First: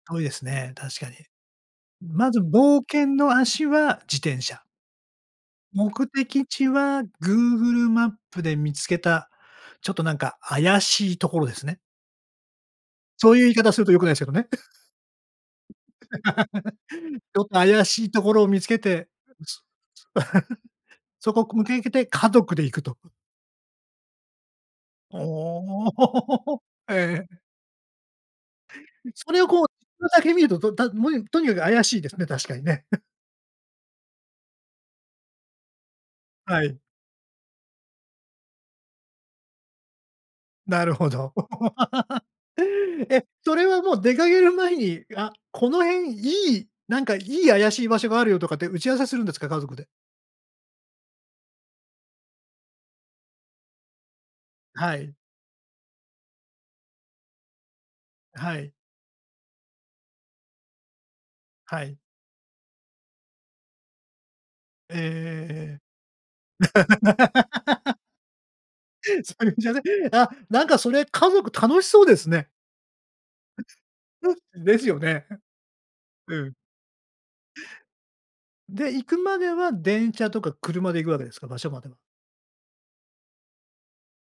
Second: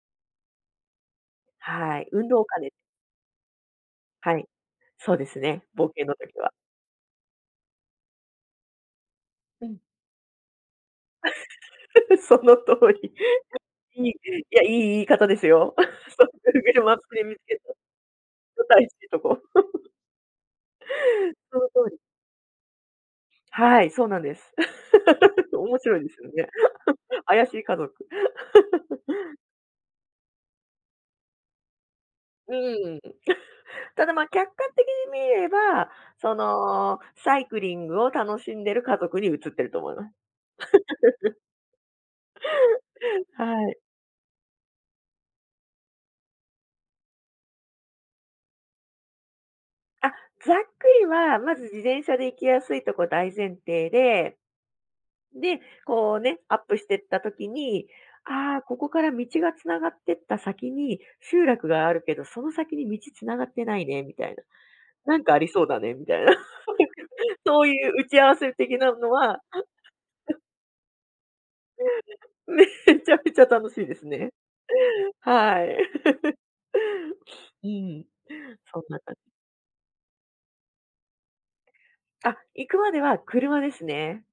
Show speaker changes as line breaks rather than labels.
遠いですね、確かに。
はい、運
まず
動家です。
冒険の足は自
は
転
い。
車。
そうですね、冒険
目
の時
的
は。
地はグーグルマップで見つけた、
うん。
ちょっとなんか怪しいところですね。
その通り。
そういう言い方すると
[unintelligible]
良く
い
な
い、
い
い
ですけどね。
や、いい言い方ですよ。そ、グーグルマップ で見
ち
つ
ょっと
けた、ち
怪しいところを見
ょっ
つ
と
け
怪し
て。
いとこ。
そこく
そ
向
の
けい
通
け
り。
て、家族で行くと。
はい、そうなんです。面
お
白いですよね。
お。え え。
怪しい家族。
え、そ れをこうそれだけ見ると、どだもえんとにかく怪しいですね、確
う
かにね。
ーん。ただま、客観的に見れば、そ
はい。
の、サイクリングを楽しんでる家族に映ってると思います。
なるほど。え、それ
はい。
はもう出かける前に、「あ、この辺いい。なんか、いい怪しい場所があるよ」とかって打ち合わせするんですか、家族で。
あ、ざっくりは、まず自転車で行きやすいとこ大前提で。
はい。
で、こうね、アップしてった時に、
あ、は
「ああ、
い。
ここから道が繋がってった先に集落
は
があ
い。
るけど、その先に道繋がってないね」みたいな。
ええ
「なんかありそう
ええ
だね」みたいな。
ええ。
そういう 打ち合わせ的なの
そ
は
ういうんじゃない。あ、なんか、それ、家族楽しそうですね。
めちゃめちゃ楽しいですね。
ですよね。
はい。
うん。
うーん。そん
で、
な
行
かん
くまでは、電車とか車で行くわけですか、場所までは？
あ、行くまでは車ですね。